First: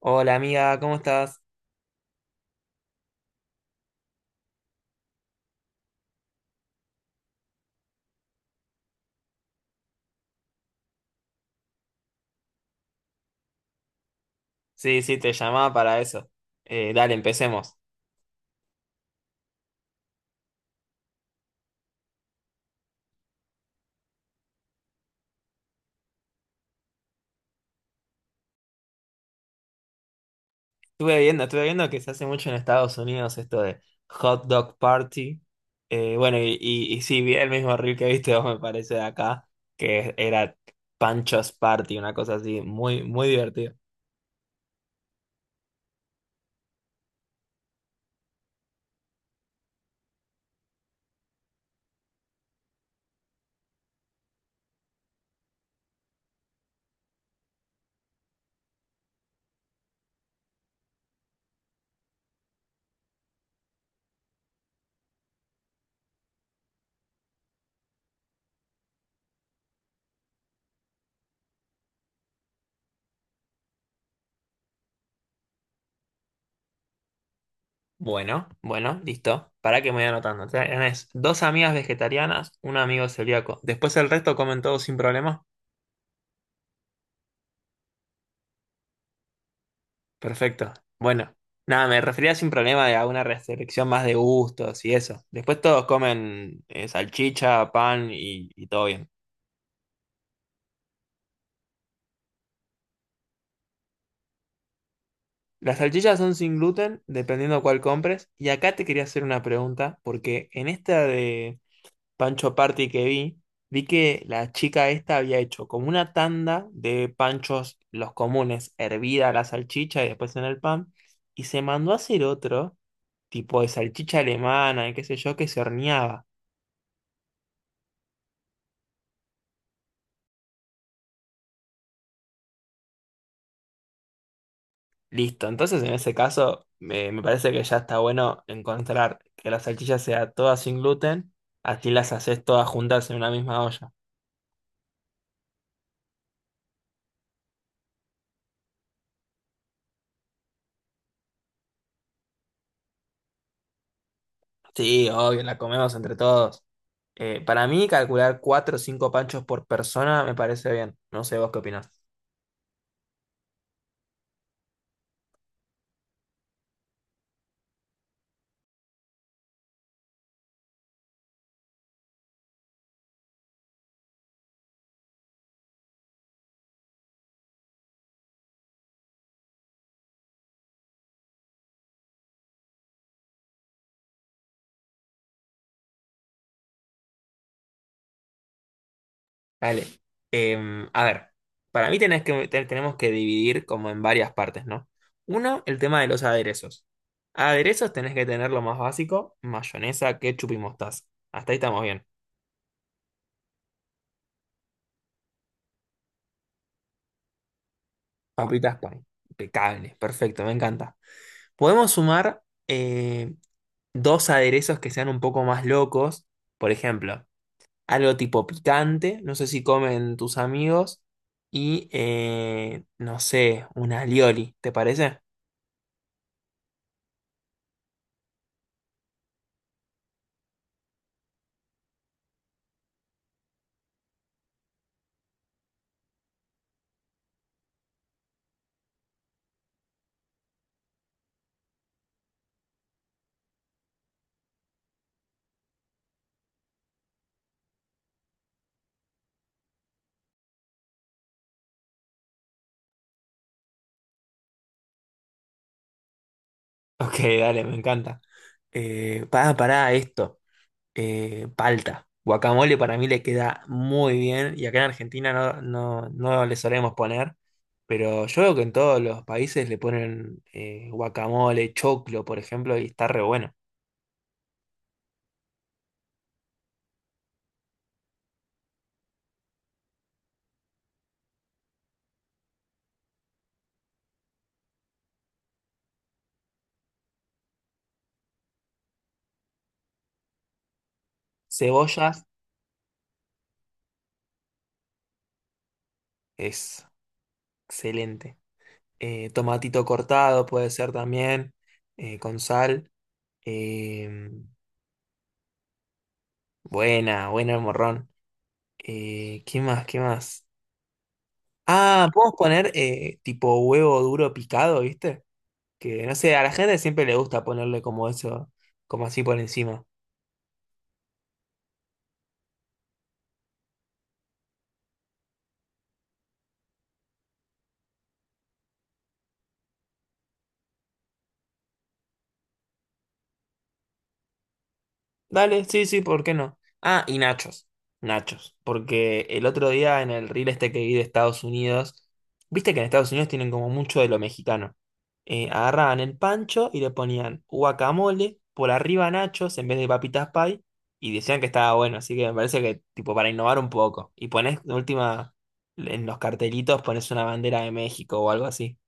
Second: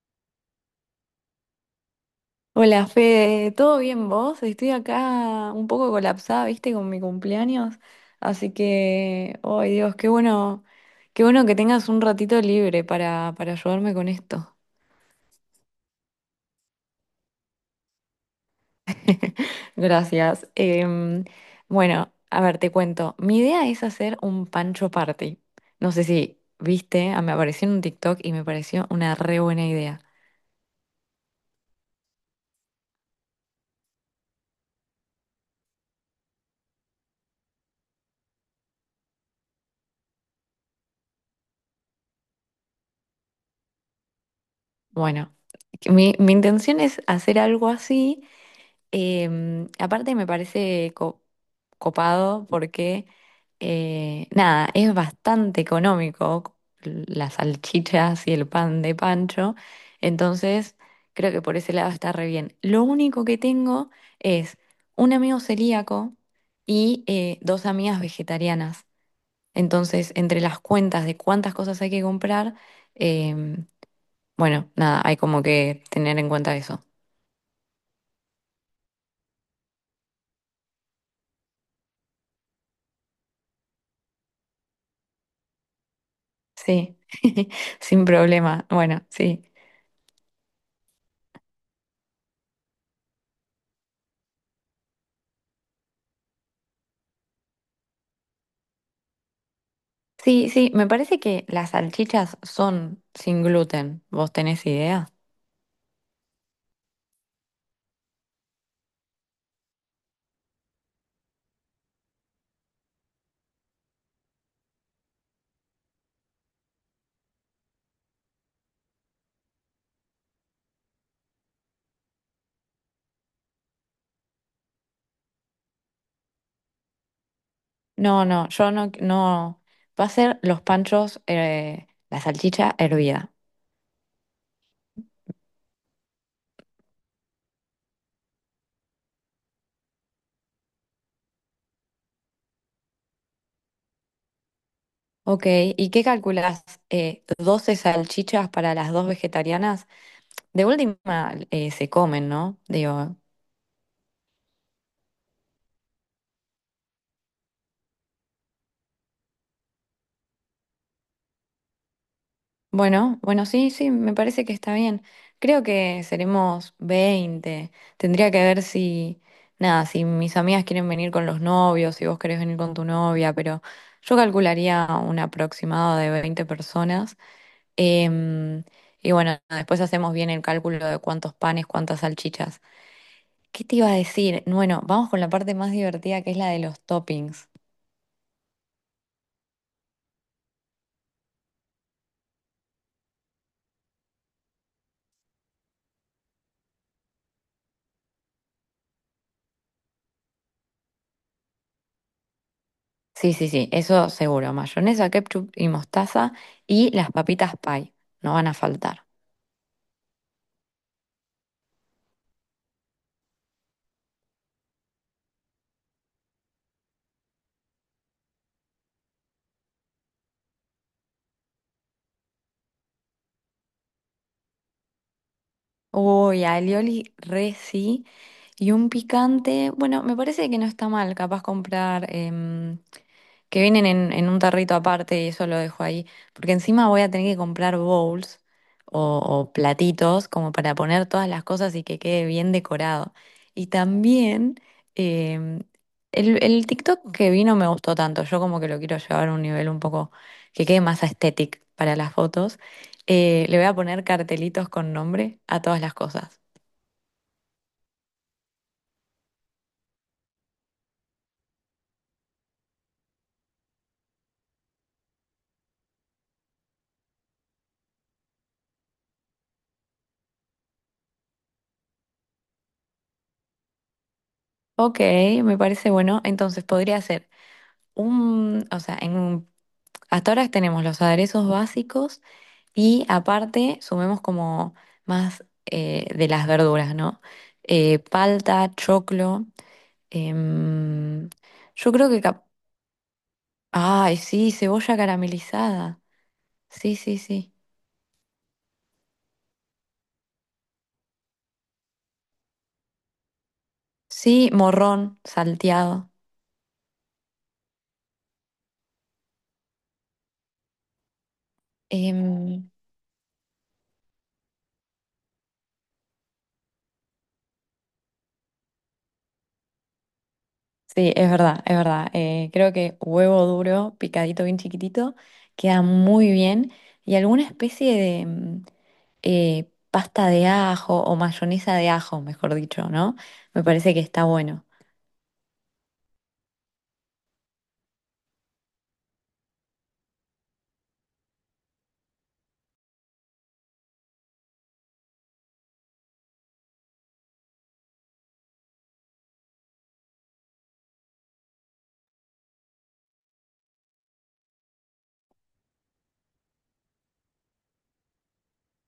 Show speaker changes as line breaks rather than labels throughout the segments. Hola amiga, ¿cómo estás?
Hola Fede, ¿todo bien vos? Estoy acá un poco colapsada, viste, con mi cumpleaños. Así que, ay Dios, qué bueno que tengas un ratito libre para ayudarme con esto.
Sí, sí, te llamaba para eso. Dale, empecemos.
Gracias. Bueno, a ver, te cuento. Mi idea es hacer un pancho party. No sé si viste, ah, me apareció en un TikTok y me pareció una re buena idea.
Estuve viendo que se hace mucho en Estados Unidos esto de hot dog party. Bueno, y sí, vi el mismo reel que viste vos, me parece, de acá, que era Panchos Party, una cosa así, muy, muy divertida.
Bueno, que mi intención es hacer algo así. Aparte me parece copado porque, nada, es bastante económico las salchichas y el pan de Pancho, entonces creo que por ese lado está re bien. Lo único que tengo es un amigo celíaco y dos amigas vegetarianas, entonces entre las cuentas de cuántas cosas hay que comprar, em, bueno, nada, hay como que tener en cuenta eso.
Bueno, bueno, listo. Para que me voy anotando. Tenés dos amigas vegetarianas, un amigo celíaco. Después el resto comen todo sin problema.
Sí, sin problema. Bueno, sí.
Perfecto. Bueno, nada, me refería sin problema a una restricción más de gustos y eso. Después todos comen salchicha, pan y todo bien.
Sí, sí, me parece que las salchichas son sin gluten. ¿Vos tenés idea?
Las salchichas son sin gluten, dependiendo cuál compres. Y acá te quería hacer una pregunta, porque en esta de Pancho Party que vi, vi que la chica esta había hecho como una tanda de panchos, los comunes, hervida la salchicha y después en el pan, y se mandó a hacer otro, tipo de salchicha alemana y qué sé yo, que se horneaba.
No, no, yo no, no. Va a ser los panchos, la salchicha hervida.
Listo, entonces en ese caso me parece que ya está bueno encontrar que la salchicha sea toda sin gluten, así las haces todas juntas en una misma olla.
Ok, ¿y qué calculás? 12 salchichas para las dos vegetarianas. De última, se comen, ¿no? Digo.
Sí, obvio, la comemos entre todos. Para mí calcular cuatro o cinco panchos por persona me parece bien, no sé vos qué opinás.
Bueno, bueno, sí, sí, me parece que está bien. Creo que seremos 20. Tendría que ver si, nada, si mis amigas quieren venir con los novios, si vos querés venir con tu novia, pero yo calcularía un aproximado de 20 personas. Em, y bueno, después hacemos bien el cálculo de cuántos panes, cuántas salchichas. ¿Qué te iba a decir? Bueno, vamos con la parte más divertida que es la de los toppings.
Dale. A ver, para mí tenemos que dividir como en varias partes, ¿no? Uno, el tema de los aderezos. Aderezos tenés que tener lo más básico, mayonesa, ketchup y mostaza. Hasta ahí estamos bien.
Sí, sí, sí, eso seguro. Mayonesa, ketchup y mostaza y las papitas pie, no van a
Papitas pan.
faltar.
Impecable, perfecto, me encanta. Podemos sumar dos aderezos que sean un poco más locos. Por ejemplo, algo tipo picante, no sé si comen tus amigos. Y no sé, un alioli, ¿te parece?
Uy, alioli, re sí. Y un picante, bueno, me parece que no está mal, capaz comprar que vienen en un tarrito aparte y eso lo dejo ahí, porque encima voy a tener que comprar bowls o platitos como para poner todas las cosas y que quede bien decorado. Y también em, el TikTok que vi no me gustó tanto, yo como que lo quiero llevar a un nivel un poco que quede más estético para las fotos. Le voy a poner cartelitos con nombre a todas las cosas.
Ok, dale, me encanta. Pará, pará, esto, palta. Guacamole para mí le queda muy bien y acá en Argentina no, no, no le solemos poner, pero yo veo que en todos los países le ponen guacamole, choclo, por ejemplo, y está re bueno.
Ok, me parece bueno. Entonces podría ser o sea, hasta ahora tenemos los aderezos básicos y aparte sumemos como más de las verduras, ¿no? Palta, choclo. em, yo creo
Cebollas
que, ay, sí, cebolla caramelizada.
es
Sí, sí, sí.
excelente. Tomatito cortado puede ser también, con sal. Eh,
Sí, morrón salteado.
buena, buena el morrón. ¿Qué más? ¿Qué más? Ah, podemos
Em,
poner tipo huevo duro picado, ¿viste? Que no sé, a la gente siempre le gusta ponerle como eso, como así por encima.
Sí, es verdad, es verdad. Creo que huevo duro, picadito bien chiquitito, queda muy bien. Y alguna especie de pasta de ajo o mayonesa de ajo, mejor dicho, ¿no? Me parece que está bueno.
Dale, sí, sí, ¿por qué no? Ah, y nachos. Nachos. Porque el otro día en el reel este que vi de Estados Unidos, viste que en Estados Unidos tienen como mucho de lo mexicano. Agarraban el pancho y le ponían guacamole, por arriba nachos en vez de papitas pie, y decían que estaba bueno. Así que me parece que, tipo, para innovar un poco. Y pones, de última, en los cartelitos pones una bandera de México o algo así.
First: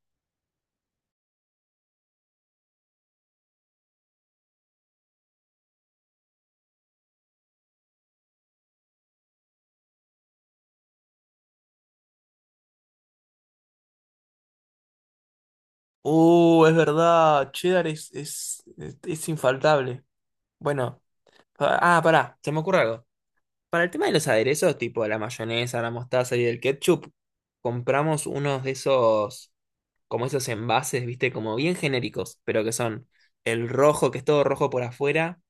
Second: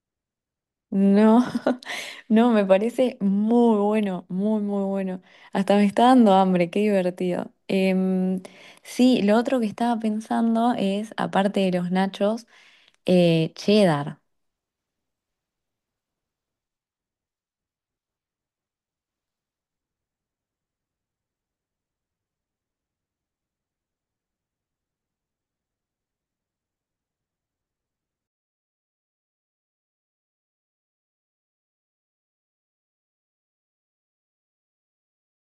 No, no, me parece muy bueno, muy, muy bueno. Hasta me está dando hambre, qué divertido. Em, sí, lo otro que estaba pensando es, aparte de los nachos, cheddar.
Es verdad, cheddar es infaltable. Bueno, pará, se me ocurre algo. Para el tema de los aderezos, tipo la mayonesa, la mostaza y el ketchup, compramos unos de esos como esos envases, viste, como bien genéricos, pero que son el rojo, que es todo rojo por afuera,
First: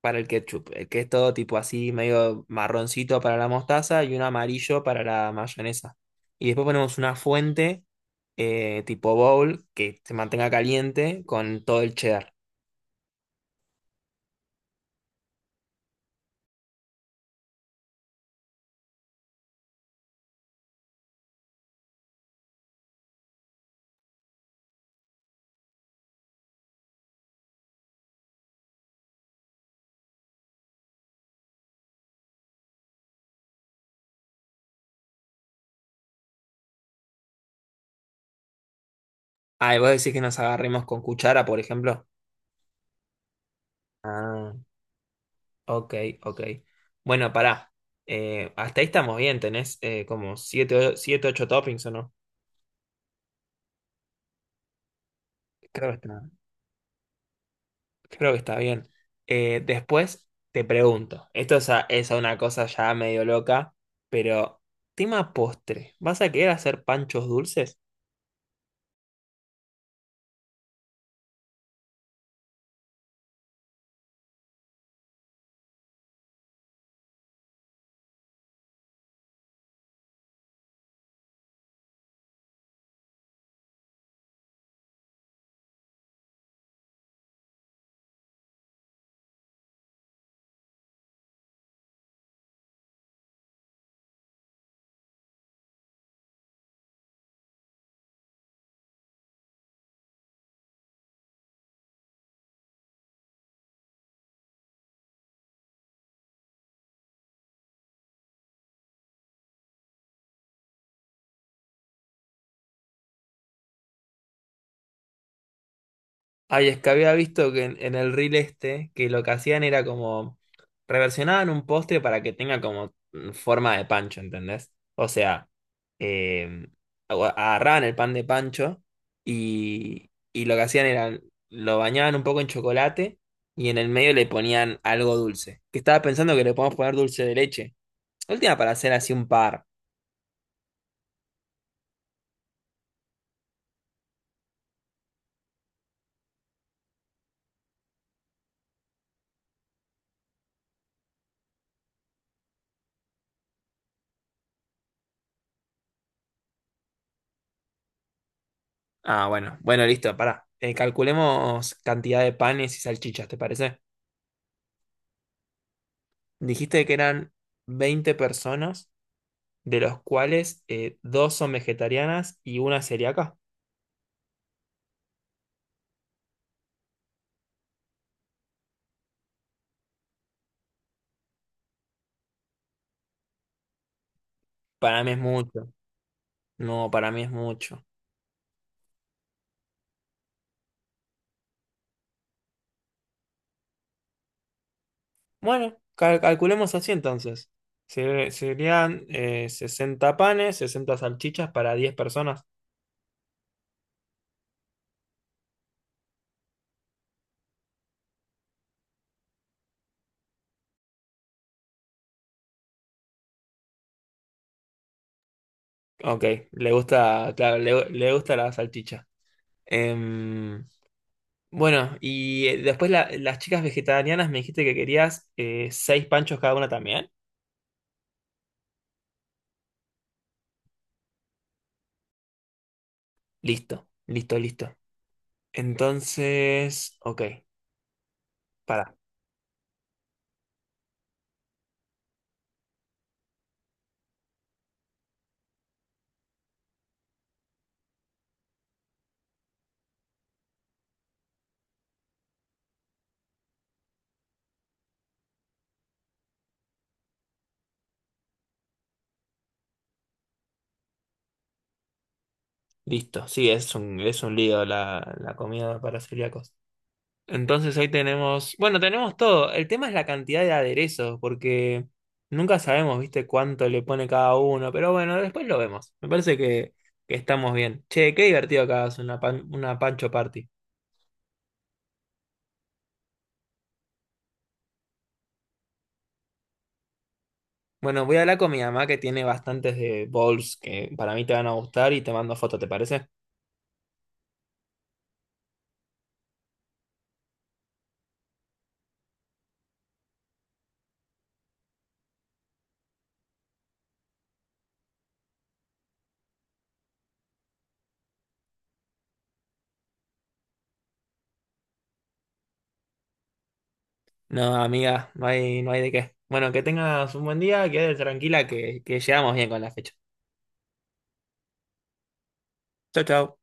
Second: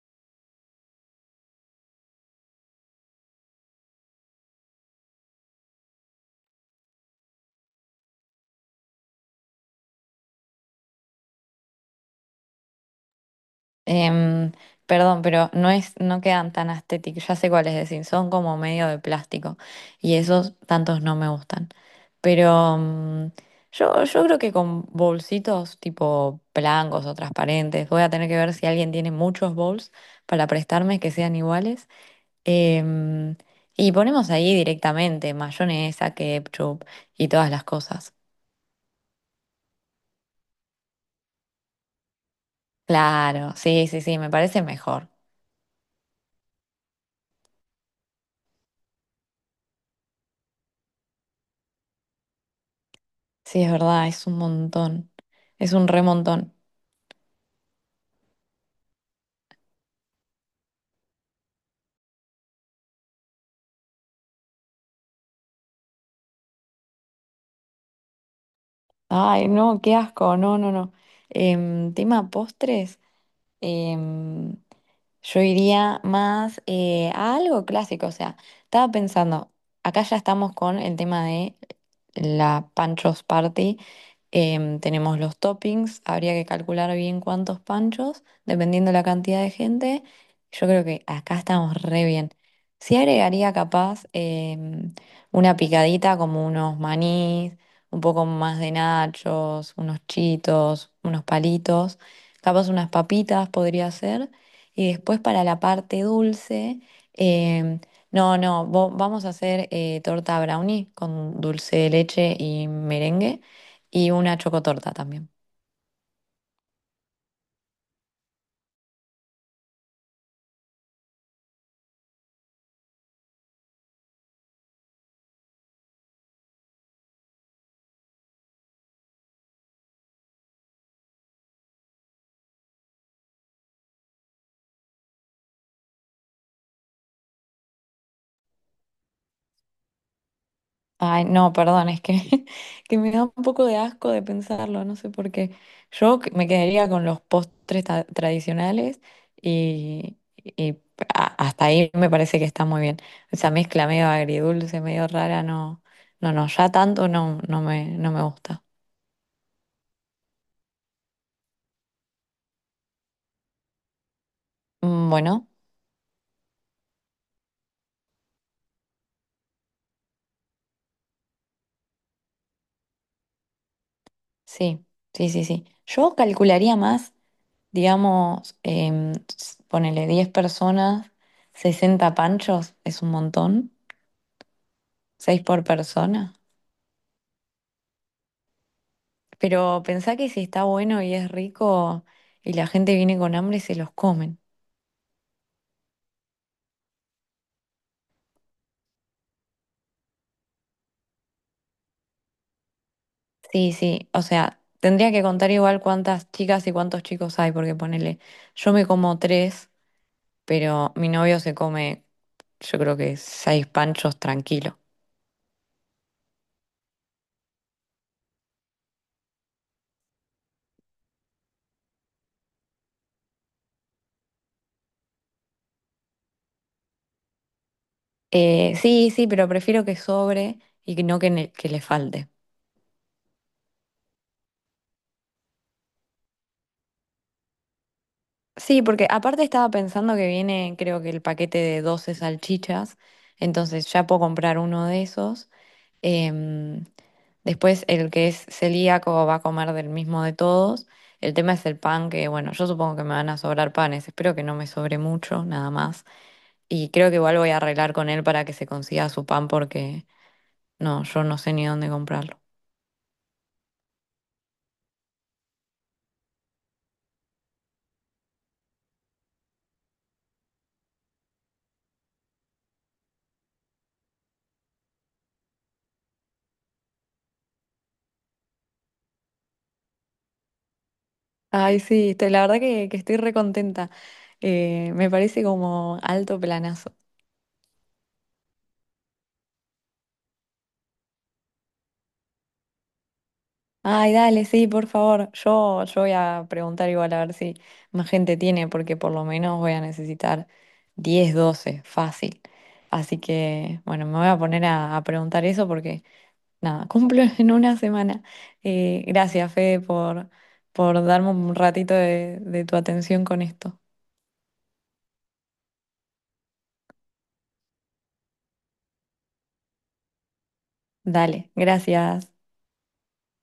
para el ketchup, el que es todo tipo así, medio marroncito para la mostaza y un amarillo para la mayonesa. Y después ponemos una fuente tipo bowl que se mantenga caliente con todo el cheddar.
Em, perdón, pero no es, no quedan tan estéticos. Ya sé cuáles decir, son como medio de plástico. Y esos tantos no me gustan. Pero yo creo que con bolsitos tipo blancos o transparentes, voy a tener que ver si alguien tiene muchos bowls para prestarme que sean iguales. Em, y ponemos ahí directamente mayonesa, ketchup y todas las cosas.
Ah, y vos decís que nos agarremos con cuchara, por ejemplo.
Claro, sí, sí, sí, me
Ah,
parece mejor.
ok, ok. Bueno, pará. Hasta ahí estamos bien, tenés como siete, ocho toppings o no.
Sí, es verdad, es un montón. Es un
Creo que está.
remontón.
Creo que está bien. Después te pregunto, esto es, es a una cosa ya medio loca, pero tema postre, ¿vas a querer hacer panchos dulces?
Ay, no, qué asco, no, no, no. Tema postres, em, yo iría más a algo clásico, o sea, estaba pensando, acá ya estamos con el tema de la Pancho's Party. Tenemos los toppings, habría que calcular bien cuántos panchos, dependiendo la cantidad de gente. Yo creo que acá estamos re bien. Sí agregaría capaz una picadita como unos manís, un poco más de nachos, unos chitos, unos palitos, capaz unas papitas podría ser. Y después para la parte dulce, em, no, no, vamos a hacer torta brownie con dulce de leche y merengue. Y una chocotorta también.
Ay, es que había visto que en el reel este, que lo que hacían era como reversionaban un postre para que tenga como forma de pancho, ¿entendés? O sea, eh, agarraban el pan de pancho y lo que hacían era lo bañaban un poco en chocolate y en el medio le ponían algo dulce. Que estaba pensando que le podemos poner dulce de leche. Última para hacer así un par.
Ay, no, perdón, es que, que me da un poco de asco de pensarlo, no sé por qué. Yo me quedaría con los postres tradicionales y hasta ahí me parece que está muy bien. Esa mezcla medio agridulce, medio rara, no, no, no, ya tanto no, no me gusta.
Ah, bueno, bueno, listo, pará. Calculemos cantidad de panes y salchichas, ¿te parece?
Bueno,
Dijiste que eran 20 personas, de los cuales dos son vegetarianas y una celíaca.
sí, sí, sí, sí. Yo calcularía más, digamos, ponele 10 personas, 60 panchos, es un montón.
Para mí es
Seis por
mucho.
persona.
No, para mí es mucho.
Pero pensá que si está bueno y es rico y la gente viene con hambre, se los comen.
Bueno, calculemos así entonces. Serían 60 panes, 60 salchichas para 10 personas.
Sí, sí. O sea, tendría que contar igual cuántas chicas y cuántos chicos hay, porque ponele, yo me como 3, pero mi novio se come, yo creo que 6 panchos tranquilo.
Ok, le gusta, claro, le gusta la salchicha. Em, bueno, y después las chicas vegetarianas me dijiste que querías 6 panchos cada una también.
Sí, sí, pero prefiero que sobre y que no que, que le falte.
Listo, listo, listo. Entonces, ok,
Sí,
para,
porque aparte estaba pensando que viene, creo que el paquete de 12 salchichas, entonces ya puedo comprar uno de esos. Em, después el que es celíaco va a comer del mismo de todos. El tema es el pan, que bueno, yo supongo que me van a sobrar panes, espero que no me sobre mucho, nada más. Y creo que igual voy a arreglar con él para que se consiga su pan porque no, yo no sé ni dónde comprarlo.
listo. Sí, es un lío la, la comida para celíacos. Entonces hoy tenemos, bueno, tenemos todo. El tema es la cantidad de aderezos, porque nunca sabemos, viste, cuánto le pone cada uno, pero bueno, después lo vemos. Me parece que estamos bien. Che, qué divertido que hagas una, una pancho party.
Ay, sí, la verdad que estoy recontenta. Me parece como alto planazo.
Bueno, voy a hablar con mi mamá que tiene bastantes de bowls que para mí te van a gustar y te mando foto, ¿te parece?
Ay, dale, sí, por favor. Yo voy a preguntar igual a ver si más gente tiene, porque por lo menos voy a necesitar 10, 12, fácil. Así que, bueno, me voy a poner a preguntar eso porque, nada, cumplo en una semana. Gracias, Fede, por darme un ratito de tu atención con esto.
No, amiga, no hay, no hay de qué. Bueno, que tengas un buen día, quédate tranquila que llegamos bien con la fecha.
Dale, gracias.
Chau, chau.